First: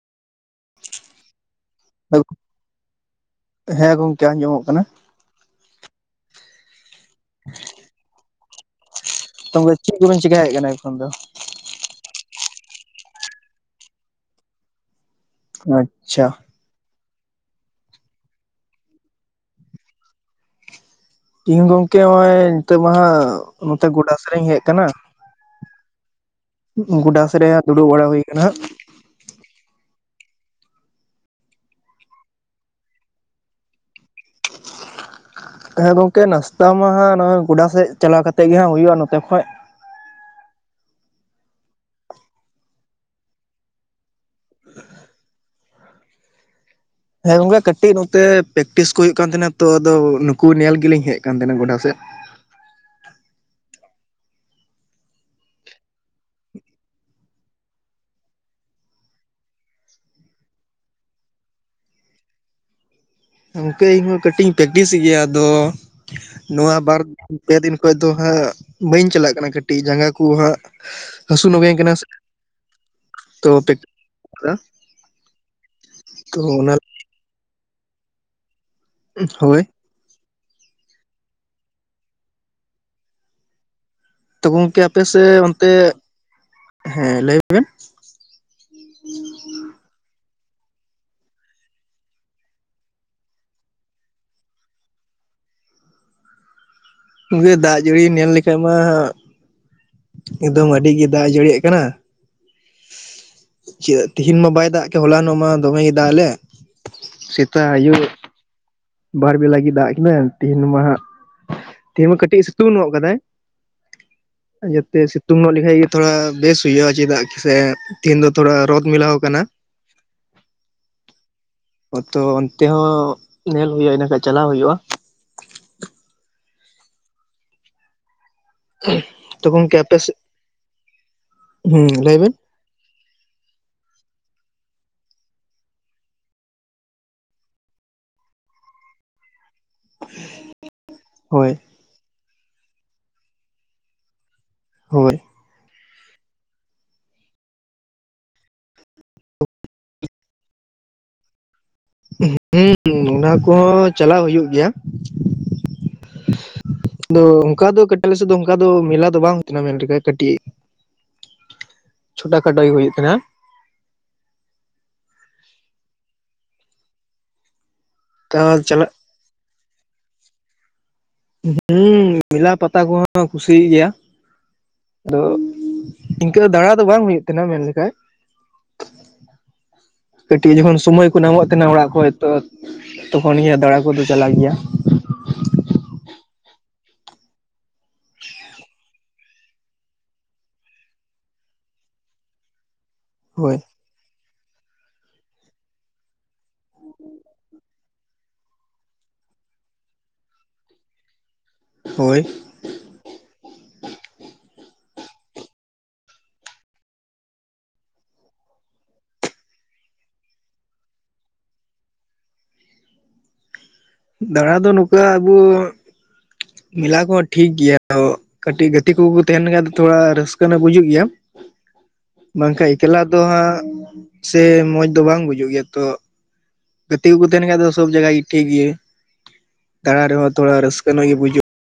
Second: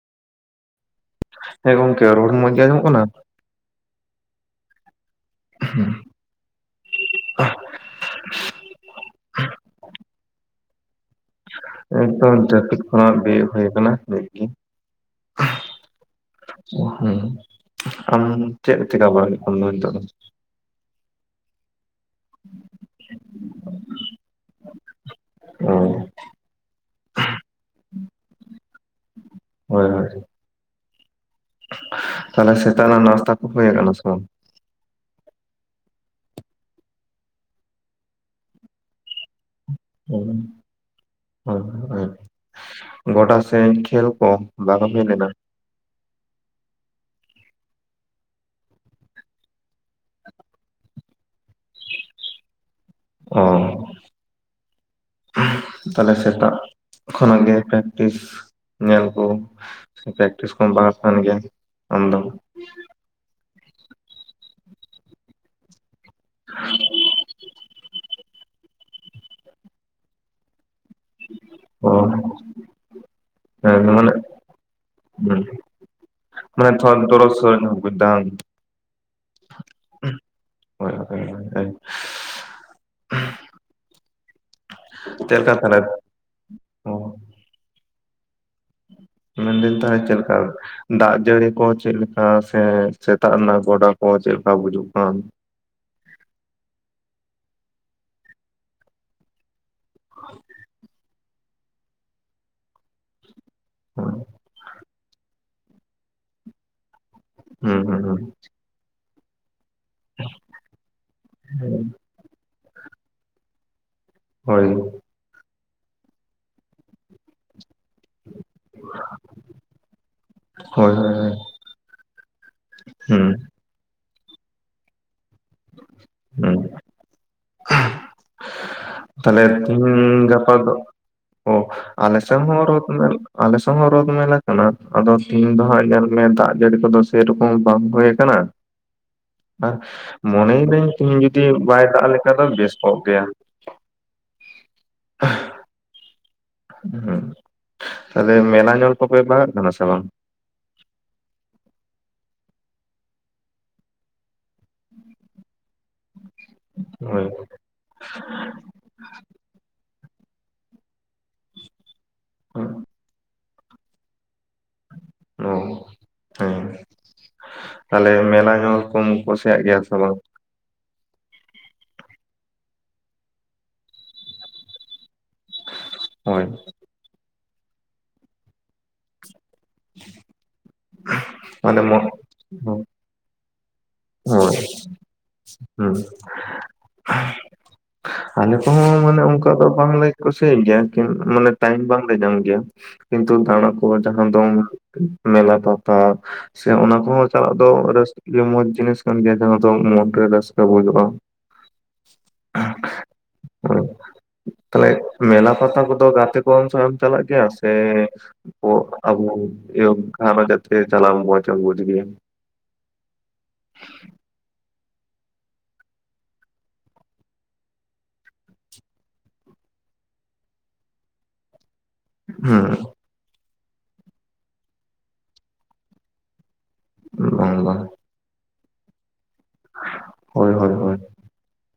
ᱦᱮᱸ ᱜᱚᱢᱠᱮ ᱨᱚᱲ ᱢᱚᱸᱡᱽ ᱜᱮᱸ ᱟᱡᱚᱢᱚᱜ ᱠᱟᱱᱟ ᱦᱮᱸ ᱜᱚᱢᱠᱮ ᱟᱸᱡᱚᱢᱚᱜ ᱠᱟᱱᱟ [unintelligible] [inaudible] ᱛᱚᱵᱮ ᱪᱮᱫ ᱠᱚᱵᱮᱱ ᱪᱤᱠᱟᱭᱮᱫ ᱠᱟᱱᱟ ᱮᱠᱷᱚᱱ ᱫᱚ ᱱᱮᱛᱚᱜ ᱡᱟᱹᱯᱤᱫ ᱠᱷᱚᱱᱟᱜ ᱵᱮᱨᱮᱫ ᱦᱩᱭ ᱟᱠᱟᱱᱟ ᱱᱤᱫ ᱜᱮ [inaudible] ᱟᱪᱪᱷᱟ ᱦᱩᱸ ᱟᱢ ᱪᱮᱫ ᱪᱤᱠᱟ ᱵᱟᱰᱟ ᱦᱩᱭᱩᱜ ᱠᱟᱱᱟ ᱱᱤᱛᱚᱜ ᱫᱚ ᱤᱧ ᱜᱚᱢᱠᱮ ᱱᱚᱼᱚᱭ ᱱᱤᱛᱚᱜ ᱢᱟᱦᱟᱜ ᱱᱚᱛᱮ ᱜᱚᱰᱟ ᱥᱮᱫᱤᱧ ᱦᱮᱡ ᱟᱠᱟᱱᱟ ᱚ ᱜᱚᱰᱟ ᱥᱮᱡᱨᱮ ᱫᱩᱲᱩᱵ ᱵᱟᱲᱟ ᱦᱩᱭ ᱠᱟᱱᱟ ᱦᱳᱭ ᱦᱳᱭ ᱛᱟᱦᱚᱞᱮ ᱥᱮᱛᱟᱜ ᱱᱟᱜ ᱱᱟᱥᱛᱟ ᱠᱚ ᱦᱩᱭ ᱠᱟᱱᱟ ᱥᱮ ᱵᱟᱝ? ᱦᱮᱸ ᱜᱚᱢᱠᱮ ᱱᱟᱥᱛᱟ ᱢᱟ ᱦᱟᱸᱜ ᱱᱚᱼᱚᱭ ᱜᱚᱰᱟ ᱥᱮᱡ ᱪᱟᱞᱟᱣ ᱠᱟᱛᱮ ᱜᱮ ᱦᱟᱸᱜ ᱦᱩᱭᱩᱜᱼᱟ ᱱᱚᱛᱮ ᱠᱷᱚᱡ [unintelligible] ᱜᱚᱰᱟ ᱥᱮᱱ ᱠᱷᱮᱞ ᱠᱚ ᱵᱟᱝᱟᱜ ᱦᱩᱭ ᱞᱮᱱᱟ ᱦᱮᱸ ᱜᱚᱢᱠᱮ, ᱠᱟᱹᱴᱤᱡ ᱱᱚᱛᱮ ᱯᱮᱠᱴᱤᱥ ᱠᱚ ᱦᱩᱭᱩᱜ ᱠᱟᱱ ᱛᱟᱦᱮᱸᱱᱟ ᱛᱚ ᱟᱫᱚ ᱱᱩᱠᱩ ᱧᱮᱞ ᱜᱮᱞᱤᱧ ᱦᱮᱡ ᱠᱟᱱ ᱛᱟᱦᱮᱸᱱᱟ ᱜᱚᱰᱟ ᱥᱮᱫ᱾ [inaudible] ᱚ ᱛᱟᱦᱞᱮ ᱥᱮᱛᱟᱜ ᱠᱷᱚᱱᱟᱜ ᱜᱮ ᱯᱮᱠᱴᱤᱥ ᱧᱮᱞ ᱠᱚ ᱯᱮᱠᱴᱤᱥ ᱠᱚ ᱵᱟᱝᱜ ᱠᱟᱱ ᱜᱮᱭᱟ ᱟᱢᱫᱚ ᱤᱱᱠᱟᱹ ᱤᱧᱦᱚᱸ ᱠᱟᱹᱴᱤᱡ ᱤᱧ ᱯᱮᱠᱴᱤᱥ ᱜᱮᱭᱟ ᱟᱫᱚ ᱱᱚᱣᱟ ᱵᱟᱨ ᱯᱮ ᱫᱤᱱ ᱠᱷᱚᱡ ᱫᱚ ᱦᱟᱸᱜ ᱵᱟᱹᱧ ᱪᱟᱞᱟᱜ ᱠᱟᱱᱟ ᱠᱟᱹᱴᱤᱡ ᱡᱟᱸᱜᱟ ᱠᱚ ᱦᱟᱸᱜ ᱦᱟᱹᱥᱩ ᱱᱚᱜᱮᱧ ᱚ ᱠᱟᱱᱟ ᱥᱮ [inaudible] ᱛᱚ ᱦᱮᱸ ᱢᱟᱱᱮ [unintelligible] ᱛᱚ ᱚᱱᱟ [unintelligible] ᱦᱳᱭ ᱦᱚᱭ ᱦᱚᱭ [inaudible] ᱛᱚ ᱜᱚᱢᱠᱮ ᱟᱯᱮᱥᱮ ᱪᱮᱫ ᱞᱮᱠᱟ ᱚᱱᱛᱮ ᱛᱟᱦᱚᱞᱮ [inaudible] ᱦᱮᱸ ᱞᱟᱹᱭ ᱵᱮᱱ ᱢᱮᱱ ᱫᱤᱧ ᱛᱟᱦᱮ ᱪᱮᱞ ᱞᱮᱠᱟ ᱫᱟᱜ ᱡᱟᱹᱲᱤ ᱠᱚ ᱪᱮᱫ ᱞᱮᱠᱟ ᱥᱮ ᱥᱮᱛᱟᱜ ᱨᱮᱱᱟᱜ ᱜᱚᱰᱟ ᱠᱚ ᱪᱮᱫ ᱞᱮᱠᱟ ᱵᱩᱡᱩᱜ ᱠᱟᱱ? [unintelligible] ᱫᱟᱜ ᱡᱟᱹᱲᱤ ᱧᱮᱞ ᱞᱮᱠᱷᱟᱡ ᱢᱟ ᱮᱠᱫᱚᱢ ᱟᱹᱰᱤ ᱜᱮ ᱫᱟᱜ ᱡᱟᱹᱲᱤᱭᱟᱜ ᱠᱟᱱᱟ ᱪᱮᱫ ᱛᱮᱦᱤᱧ ᱢᱟ ᱵᱟᱭ ᱫᱟᱜ ᱠᱮᱫ ᱦᱚᱞᱟᱱᱚᱜ ᱢᱟ ᱫᱚᱢᱮᱭ ᱫᱟᱜᱞᱮᱫ [inaudible] ᱥᱤᱼᱼ ᱦᱩᱸ ᱦᱩᱸ ᱦᱩᱸ ᱵᱟᱨ ᱵᱮᱞᱟ ᱜᱮ ᱫᱟᱜ ᱠᱮᱫᱟᱭ ᱛᱮᱦᱤᱧ ᱢᱟ ᱦᱟᱜ [inaudible] ᱛᱮᱦᱤᱧ ᱢᱟ ᱠᱟᱹᱴᱤᱡ ᱥᱤᱛᱩᱝ ᱱᱚᱜ ᱠᱟᱫᱟᱭ ᱦᱳᱭ [inaudible] ᱡᱛᱮ ᱥᱤ ᱥᱤᱩᱛᱩᱝ ᱧᱚᱜ ᱞᱮᱠᱷᱟᱱᱡ ᱜᱮ ᱛᱷᱚᱲᱟ ᱵᱮᱥ ᱦᱩᱭᱩᱜᱼᱟ ᱪᱮᱫᱟᱜ ᱥᱮ ᱛᱮᱦᱤᱱᱧ ᱫᱚ ᱛᱷᱚᱲᱟ ᱨᱚᱛ ᱢᱮᱞᱟᱣ ᱟᱠᱟᱱᱟ ᱦᱳᱭ ᱦᱳᱭ [inaudible] ᱛᱚ ᱚᱱᱛᱮ ᱦᱚᱸ ᱦᱩᱸ ᱧᱮᱞ ᱦᱩᱭᱩᱼᱟ ᱤᱱᱟᱠᱷᱟᱱ ᱪᱟᱞᱟᱣ ᱦᱩᱭᱩᱜᱼᱟ, ᱦᱮᱸ ᱛᱟᱦᱞᱮ ᱛᱚ ᱜᱚᱝᱠᱮ ᱟᱯᱮ ᱥᱮᱫ ᱛᱤᱦᱤᱱ ᱜᱟᱯᱟ ᱫᱚ ᱚ ᱦᱩᱸ ᱞᱟᱹᱭ ᱵᱮᱱ ᱟᱞᱮᱥᱟᱣ ᱦᱚᱸ ᱨᱚᱛ ᱧᱮ ᱟᱞᱮ ᱥᱟᱣ ᱦᱚᱸ ᱨᱳᱫ ᱢᱮᱞᱟ ᱠᱟᱱᱟ, ᱟᱫᱚ ᱛᱮᱦᱧ ᱫᱚ ᱦᱟᱸᱜ ᱧᱮᱞ ᱢᱮ ᱫᱟᱜ ᱡᱟᱹᱲᱤ ᱠᱚᱫᱚ ᱥᱮᱨᱚᱠᱚᱢ ᱵᱟᱝ ᱦᱳᱭ ᱠᱟᱱᱟ ᱟᱨ ᱢᱚᱱᱮᱭ ᱫᱟᱹᱧ ᱛᱤᱦᱤᱧ ᱡᱩᱫᱤ ᱦᱳᱭ ᱵᱟᱭ ᱫᱟᱜ ᱞᱮᱠᱷᱟᱱ ᱫᱚ ᱵᱮᱥ ᱠᱚᱜ ᱜᱮᱭᱟ, ᱦᱳᱭ ᱦᱩᱸ ᱛᱟᱦᱞᱮ ᱢᱮᱞᱟ ᱧᱚᱞ ᱠᱚᱯᱮ ᱵᱟᱜᱟᱜ ᱠᱟᱱᱟ ᱥᱮ ᱵᱟᱝ, ᱦᱩᱸ ᱚᱱᱟ ᱠᱚᱦᱚᱸ ᱪᱟᱞᱟᱜ ᱦᱩᱭᱩᱜ ᱜᱮᱭᱟ ᱟᱫᱚ ᱦᱳᱭ ᱚᱱᱠᱟ ᱫᱚ ᱠᱟᱹᱴᱤᱜ ᱟᱞᱮᱥᱮᱫ ᱫᱚ ᱚᱱᱠᱟ ᱫᱚ ᱢᱮᱞᱟ ᱫᱚ ᱵᱟᱝ ᱦᱩᱭᱱᱟ ᱢᱮᱱ ᱞᱮᱠᱷ ᱠᱟᱹᱴᱤᱡ,, ᱪᱷᱚᱴᱟ ᱠᱷᱟᱴᱳ ᱜᱮ ᱦᱩᱭᱩᱜ ᱛᱟᱦᱮᱸᱱᱟ ᱚ ᱦᱮᱸ ᱛᱟᱦᱚᱞᱮ ᱢᱮᱞᱟ ᱛᱚ ᱦᱚᱸ ᱪᱟᱞᱟᱜ ᱠᱚᱢ ᱠᱩᱥᱤᱭᱟᱜ ᱜᱮᱭᱟ ᱥᱮ ᱵᱟᱝ ᱦᱩᱸ ᱢᱮᱞᱟ ᱯᱟᱛᱟ ᱠᱚᱦᱚᱸ ᱠᱩᱥᱤᱭᱟᱜ ᱜᱮᱭᱟ, ᱟᱫᱚ ᱤᱱᱠᱟᱹ ᱦᱳᱭ ᱫᱟᱲᱟ ᱫᱚ ᱵᱟᱝ ᱦᱩᱭᱩᱜ ᱛᱟᱦᱮᱱᱠ ᱢᱮᱱᱞᱮᱠᱷᱟᱡ ᱦᱮᱸ ᱠᱟᱹᱴᱤᱡ ᱡᱚᱠᱷᱚᱱ ᱥᱳᱢᱚᱭ ᱠᱚ ᱧᱟᱢᱚᱜ ᱛᱟᱦᱮᱸᱱᱟ ᱚᱲᱟᱜ ᱠᱷᱚᱱ ᱛᱚ ᱛᱚᱠᱷᱚᱱ ᱫᱟᱬᱟ ᱠᱚ ᱦᱳᱭ ᱦᱩᱸ ᱟᱞᱮ ᱠᱚᱦᱚᱸ ᱢᱟᱱᱮ ᱚᱱᱠᱟ ᱫᱚ ᱵᱟᱝᱞᱮ ᱠᱩᱥᱤᱭᱟᱜ ᱜᱮᱭᱟ ᱠᱤᱱ ᱢᱟᱱᱮ ᱴᱟᱭᱤᱢ ᱵᱟᱝᱞᱮ ᱧᱟᱢ ᱜᱮᱭᱟ, ᱠᱤᱱᱛᱩ ᱦᱳᱭ ᱛᱟᱲᱟᱢ ᱡᱟᱦᱟᱸ ᱫᱚᱝ ᱢᱮᱞᱟ ᱯᱟᱛᱟ ᱥᱮ ᱚᱱᱟ ᱠᱚᱦᱚᱸ ᱪᱟᱞᱟᱜ ᱫᱚ ᱨᱟᱹᱥ ᱢᱚᱸᱡᱽ, ᱡᱤᱱᱤᱥ ᱠᱟᱱ ᱜᱮᱭᱟ ᱡᱟᱦᱟᱸ ᱫᱚ ᱢᱚᱱᱨᱮ ᱨᱟᱹᱥᱠᱟᱹ ᱵᱩᱡᱟᱹᱜ-ᱟ ᱦᱳᱭ ᱛᱟᱦᱞᱮ ᱢᱮᱞᱟ ᱯᱟᱛᱟ ᱠᱚᱫᱚ ᱜᱟᱛᱮ ᱠᱚ ᱥᱮ ᱮᱢ ᱪᱟᱞᱟᱜ ᱜᱮᱭᱟ ᱥᱮ ᱟᱵᱚ [unintelligible] ᱠᱷᱟᱱ ᱡᱟᱛᱮ ᱪᱟᱞᱟᱣ ᱵᱩᱡᱽ ᱜᱮᱭᱟ ᱫᱟᱬᱟ ᱫᱚ ᱱᱚᱠᱟ ᱟᱵᱩ ᱢᱮᱞᱟ ᱠᱚᱦᱚᱸ ᱴᱷᱤᱠ ᱜᱮᱭᱟ, ᱠᱟᱹᱴᱤᱡ ᱜᱟᱛᱮ ᱠᱚᱠᱚ ᱛᱟᱦᱮᱱ ᱠᱷᱟᱱ ᱫᱚ ᱛᱷᱚᱲᱟ ᱨᱟᱹᱥᱠᱟᱹ ᱦᱚᱸ ᱵᱩᱡᱩᱜ ᱜᱮᱭᱟ, ᱵᱟᱝ ᱦᱩᱸ ᱠᱷᱟᱱ ᱮᱠᱞᱟ ᱫᱚ ᱦᱟᱸᱜ ᱥᱮ ᱢᱚᱸᱡᱽ ᱫᱚ ᱵᱟᱝ ᱵᱩᱡᱩᱜ ᱜᱮᱭᱟ ᱛᱚ, ᱜᱟᱛᱮ ᱠᱚᱠᱚ ᱛᱟᱦᱮᱱ ᱵᱟᱝ ᱠᱷᱟᱡ ᱫᱚ ᱵᱟᱝ ᱥᱚᱵ ᱡᱟᱭᱟ ᱜᱮ ᱴᱷᱤᱠ ᱜᱮᱭᱟ ᱫᱟᱬᱟ ᱨᱮᱦᱚᱸ ᱦᱳᱭ ᱛᱷᱚᱲᱟ ᱦᱳᱭ ᱨᱟᱹᱥᱠᱟᱹ ᱦᱳᱭ ᱧᱚᱜ ᱜᱮ ᱵᱩᱡᱷᱩᱜᱼᱟ